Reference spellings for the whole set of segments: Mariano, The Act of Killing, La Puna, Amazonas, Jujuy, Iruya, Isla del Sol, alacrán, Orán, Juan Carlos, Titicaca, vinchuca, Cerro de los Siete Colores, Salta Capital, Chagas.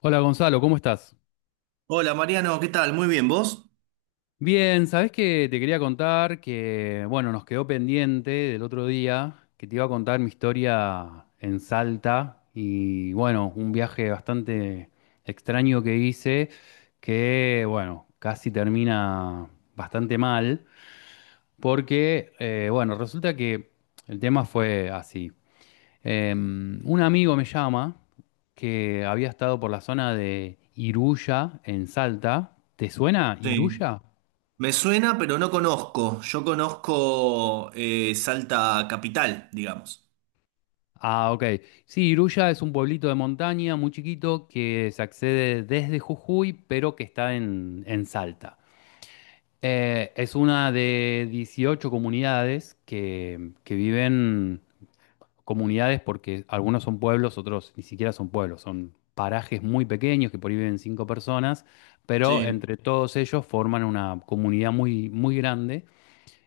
Hola Gonzalo, ¿cómo estás? Hola Mariano, ¿qué tal? Muy bien, ¿vos? Bien, ¿sabés que te quería contar que, bueno, nos quedó pendiente del otro día que te iba a contar mi historia en Salta y, bueno, un viaje bastante extraño que hice que, bueno, casi termina bastante mal porque, bueno, resulta que el tema fue así. Un amigo me llama que había estado por la zona de Iruya, en Salta. ¿Te suena Sí, Iruya? me suena, pero no conozco. Yo conozco Salta Capital, digamos. Ah, ok. Sí, Iruya es un pueblito de montaña muy chiquito que se accede desde Jujuy, pero que está en Salta. Es una de 18 comunidades que viven comunidades porque algunos son pueblos, otros ni siquiera son pueblos, son parajes muy pequeños que por ahí viven cinco personas, pero Sí. entre todos ellos forman una comunidad muy, muy grande,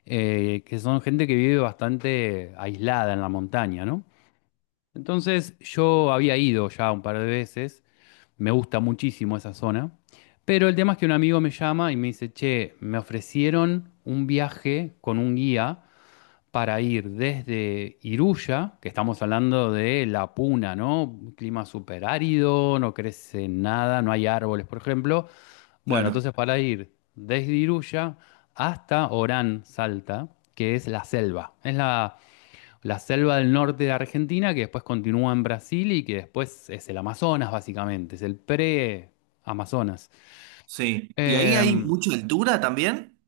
que son gente que vive bastante aislada en la montaña, ¿no? Entonces yo había ido ya un par de veces, me gusta muchísimo esa zona, pero el tema es que un amigo me llama y me dice, che, me ofrecieron un viaje con un guía para ir desde Iruya, que estamos hablando de La Puna, ¿no? Un clima súper árido, no crece nada, no hay árboles, por ejemplo. Bueno, Claro, entonces para ir desde Iruya hasta Orán, Salta, que es la selva. Es la selva del norte de Argentina que después continúa en Brasil y que después es el Amazonas, básicamente, es el pre-Amazonas. sí. ¿Y ahí hay Em, mucha altura también?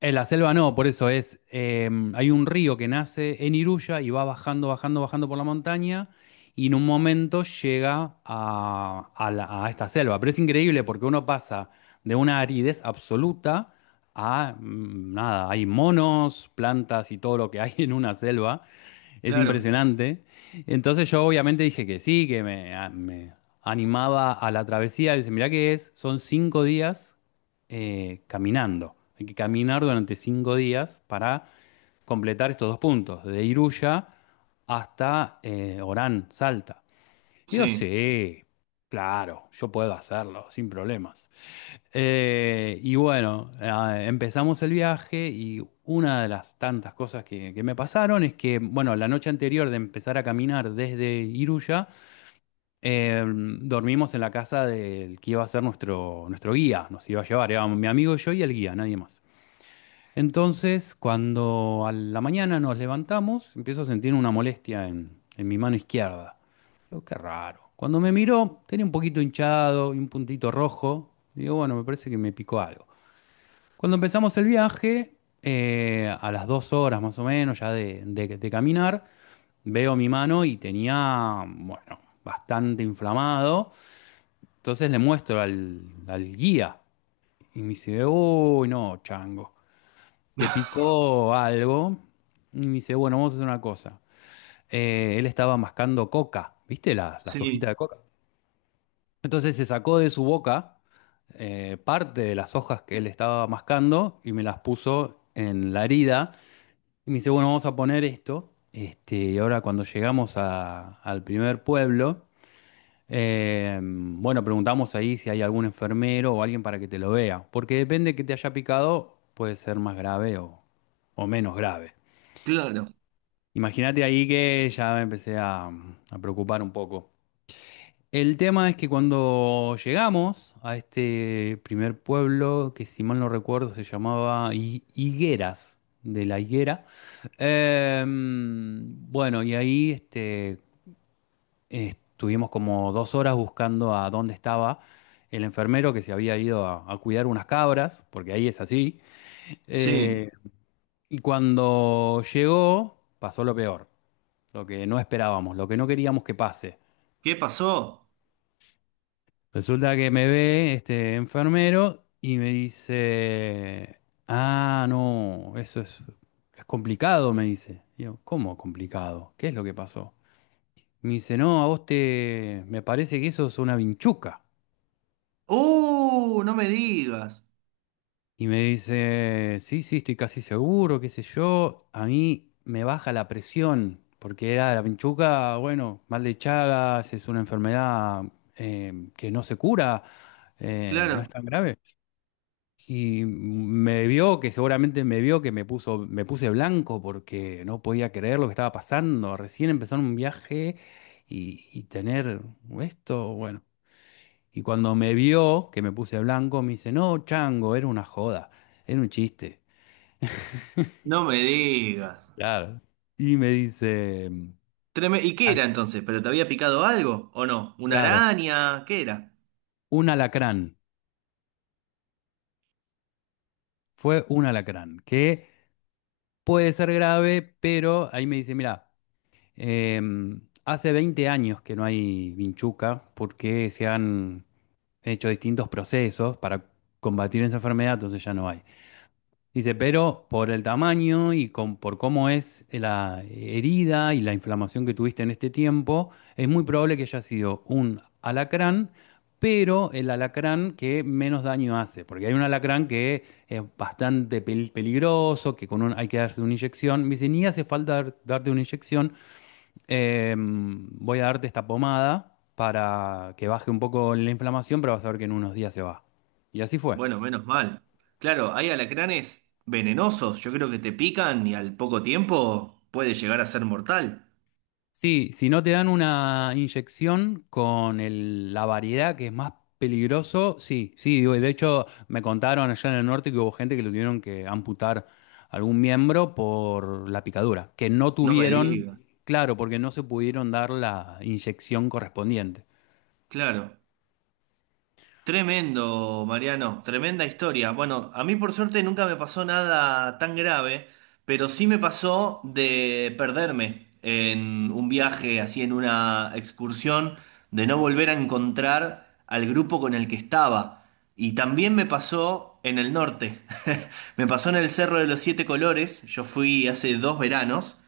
En la selva no, por eso es, hay un río que nace en Iruya y va bajando, bajando, bajando por la montaña y en un momento llega a esta selva. Pero es increíble porque uno pasa de una aridez absoluta a nada, hay monos, plantas y todo lo que hay en una selva es Claro, impresionante. Entonces yo obviamente dije que sí, que me animaba a la travesía. Dice, mirá que es, son cinco días caminando. Hay que caminar durante cinco días para completar estos dos puntos, de Iruya hasta Orán, Salta. Y yo, sí, sí, claro, yo puedo hacerlo, sin problemas. Y bueno, empezamos el viaje y una de las tantas cosas que me pasaron es que, bueno, la noche anterior de empezar a caminar desde Iruya, dormimos en la casa del que iba a ser nuestro guía, nos iba a llevar, éramos mi amigo y yo y el guía, nadie más. Entonces, cuando a la mañana nos levantamos, empiezo a sentir una molestia en mi mano izquierda. Digo, qué raro. Cuando me miró, tenía un poquito hinchado y un puntito rojo. Digo, bueno, me parece que me picó algo. Cuando empezamos el viaje, a las dos horas más o menos ya de caminar, veo mi mano y tenía, bueno, bastante inflamado. Entonces le muestro al guía y me dice, uy, no, chango, te picó algo. Y me dice, bueno, vamos a hacer una cosa. Él estaba mascando coca, ¿viste? Las hojitas sí, de coca. Entonces se sacó de su boca parte de las hojas que él estaba mascando y me las puso en la herida. Y me dice, bueno, vamos a poner esto. Este, y ahora cuando llegamos al primer pueblo, bueno, preguntamos ahí si hay algún enfermero o alguien para que te lo vea. Porque depende que te haya picado, puede ser más grave o menos grave. claro, Imagínate ahí que ya me empecé a preocupar un poco. El tema es que cuando llegamos a este primer pueblo, que si mal no recuerdo se llamaba Higueras, de la Higuera, bueno, y ahí estuvimos como dos horas buscando a dónde estaba el enfermero que se había ido a cuidar unas cabras, porque ahí es así. sí. Eh, y cuando llegó, pasó lo peor, lo que no esperábamos, lo que no queríamos que pase. ¿Qué pasó? Resulta que me ve este enfermero y me dice, ah, no, eso es complicado, me dice. Y yo, ¿cómo complicado? ¿Qué es lo que pasó? Me dice, no, a vos me parece que eso es una vinchuca. ¡Uh! No me digas. Y me dice, sí, sí, estoy casi seguro, qué sé yo, a mí me baja la presión, porque era la vinchuca, bueno, mal de Chagas, es una enfermedad que no se cura, no es Claro, tan grave. Y me vio, que seguramente me vio, que me puso, me puse blanco porque no podía creer lo que estaba pasando. Recién empezar un viaje y tener esto, bueno. Y cuando me vio, que me puse blanco, me dice, no, chango, era una joda, era un chiste. no me digas. Claro. Y me dice, ¿Y qué ah, era entonces? ¿Pero te había picado algo o no? ¿Una claro, araña? ¿Qué era? un alacrán, fue un alacrán, que puede ser grave, pero ahí me dice, mira. Hace 20 años que no hay vinchuca porque se han hecho distintos procesos para combatir esa enfermedad, entonces ya no hay. Dice, pero por el tamaño y por cómo es la herida y la inflamación que tuviste en este tiempo, es muy probable que haya sido un alacrán, pero el alacrán que menos daño hace, porque hay un alacrán que es bastante peligroso, que con hay que darse una inyección. Me dice, ni hace falta darte una inyección. Voy a darte esta pomada para que baje un poco la inflamación, pero vas a ver que en unos días se va. Y así fue. Bueno, menos mal. Claro, hay alacranes venenosos. Yo creo que te pican y al poco tiempo puede llegar a ser mortal. Sí, si no te dan una inyección con la variedad que es más peligroso, sí, sí, digo, y de hecho me contaron allá en el norte que hubo gente que le tuvieron que amputar algún miembro por la picadura, que no No me tuvieron, digas. claro, porque no se pudieron dar la inyección correspondiente. Claro. Tremendo, Mariano. Tremenda historia. Bueno, a mí por suerte nunca me pasó nada tan grave, pero sí me pasó de perderme en un viaje, así en una excursión, de no volver a encontrar al grupo con el que estaba. Y también me pasó en el norte. Me pasó en el Cerro de los Siete Colores, yo fui hace dos veranos,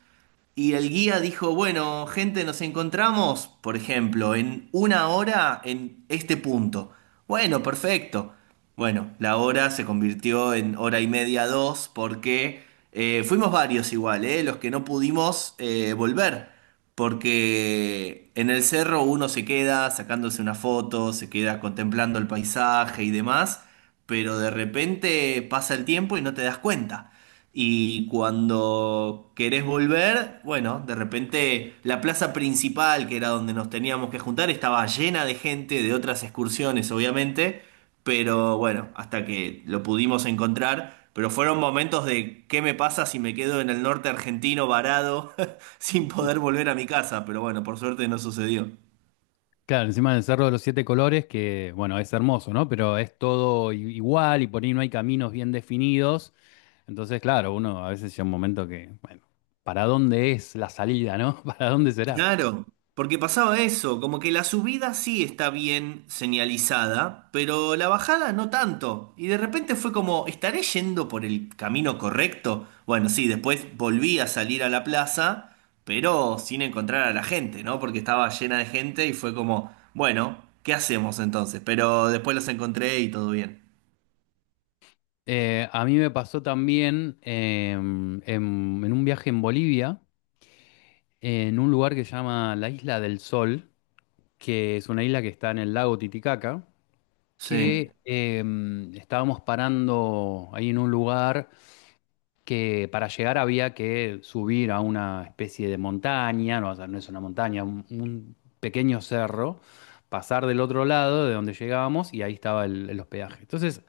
y el guía dijo, bueno, gente, nos encontramos, por ejemplo, en una hora en este punto. Bueno, perfecto. Bueno, la hora se convirtió en hora y media, dos, porque fuimos varios igual, los que no pudimos volver, porque en el cerro uno se queda sacándose una foto, se queda contemplando el paisaje y demás, pero de repente pasa el tiempo y no te das cuenta. Y cuando querés volver, bueno, de repente la plaza principal, que era donde nos teníamos que juntar, estaba llena de gente de otras excursiones, obviamente, pero bueno, hasta que lo pudimos encontrar. Pero fueron momentos de qué me pasa si me quedo en el norte argentino varado sin poder volver a mi casa. Pero bueno, por suerte no sucedió. Claro, encima del Cerro de los Siete Colores, que bueno, es hermoso, ¿no? Pero es todo igual y por ahí no hay caminos bien definidos. Entonces, claro, uno a veces llega un momento que, bueno, ¿para dónde es la salida?, ¿no? ¿Para dónde será? Claro, porque pasaba eso, como que la subida sí está bien señalizada, pero la bajada no tanto. Y de repente fue como, ¿estaré yendo por el camino correcto? Bueno, sí, después volví a salir a la plaza, pero sin encontrar a la gente, ¿no? Porque estaba llena de gente y fue como, bueno, ¿qué hacemos entonces? Pero después los encontré y todo bien. A mí me pasó también en un viaje en Bolivia, en un lugar que se llama la Isla del Sol, que es una isla que está en el lago Titicaca, Sí, que estábamos parando ahí en un lugar, que para llegar había que subir a una especie de montaña, no, o sea, no es una montaña, un pequeño cerro, pasar del otro lado de donde llegábamos y ahí estaba el hospedaje. Entonces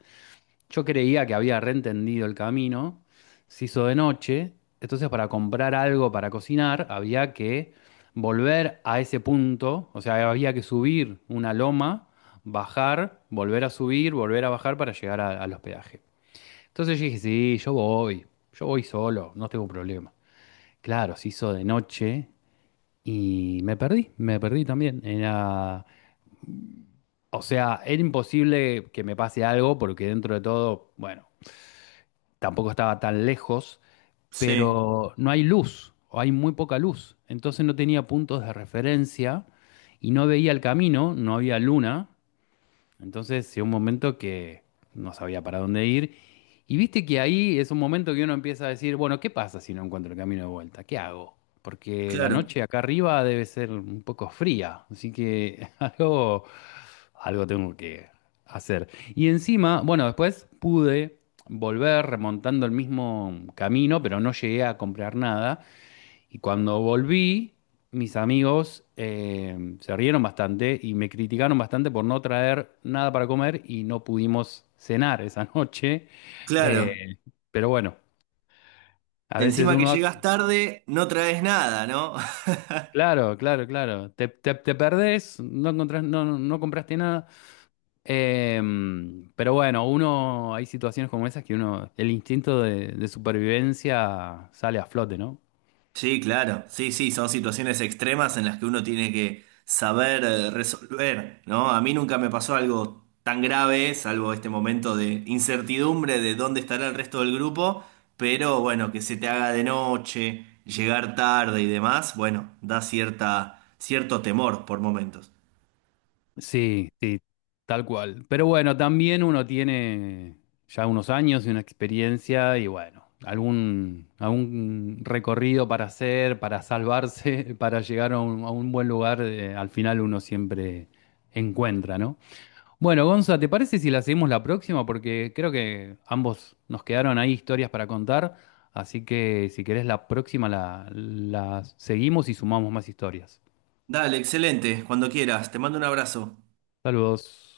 yo creía que había reentendido el camino, se hizo de noche, entonces para comprar algo para cocinar había que volver a ese punto, o sea, había que subir una loma, bajar, volver a subir, volver a bajar para llegar al hospedaje. Entonces yo dije, sí, yo voy solo, no tengo problema. Claro, se hizo de noche y me perdí también. Era, o sea, era imposible que me pase algo porque dentro de todo, bueno, tampoco estaba tan lejos, sí, pero no hay luz, o hay muy poca luz. Entonces no tenía puntos de referencia y no veía el camino, no había luna. Entonces llegó un momento que no sabía para dónde ir. Y viste que ahí es un momento que uno empieza a decir, bueno, ¿qué pasa si no encuentro el camino de vuelta? ¿Qué hago? Porque la claro, noche acá arriba debe ser un poco fría, así que algo tengo que hacer. Y encima, bueno, después pude volver remontando el mismo camino, pero no llegué a comprar nada. Y cuando volví, mis amigos se rieron bastante y me criticaron bastante por no traer nada para comer y no pudimos cenar esa noche. claro. Eh, pero bueno, a veces Encima que uno hace. llegas tarde, no traes nada, ¿no? Claro, claro, claro. Te perdés, no compraste nada. Pero bueno, uno, hay situaciones como esas que uno, el instinto de supervivencia sale a flote, ¿no? Sí, claro, sí, sí, son situaciones extremas en las que uno tiene que saber resolver, ¿no? A mí nunca me pasó algo tan grave, salvo este momento de incertidumbre de dónde estará el resto del grupo, pero bueno, que se te haga de noche, llegar tarde y demás, bueno, da cierta, cierto temor por momentos. Sí, sí, tal cual. Pero bueno, también uno tiene ya unos años y una experiencia y bueno, algún recorrido para hacer, para salvarse, para llegar a un buen lugar, al final uno siempre encuentra, ¿no? Bueno, Gonza, ¿te parece si la seguimos la próxima? Porque creo que ambos nos quedaron ahí historias para contar, así que si querés la próxima la seguimos y sumamos más historias. Dale, excelente, cuando quieras, te mando un abrazo. Saludos.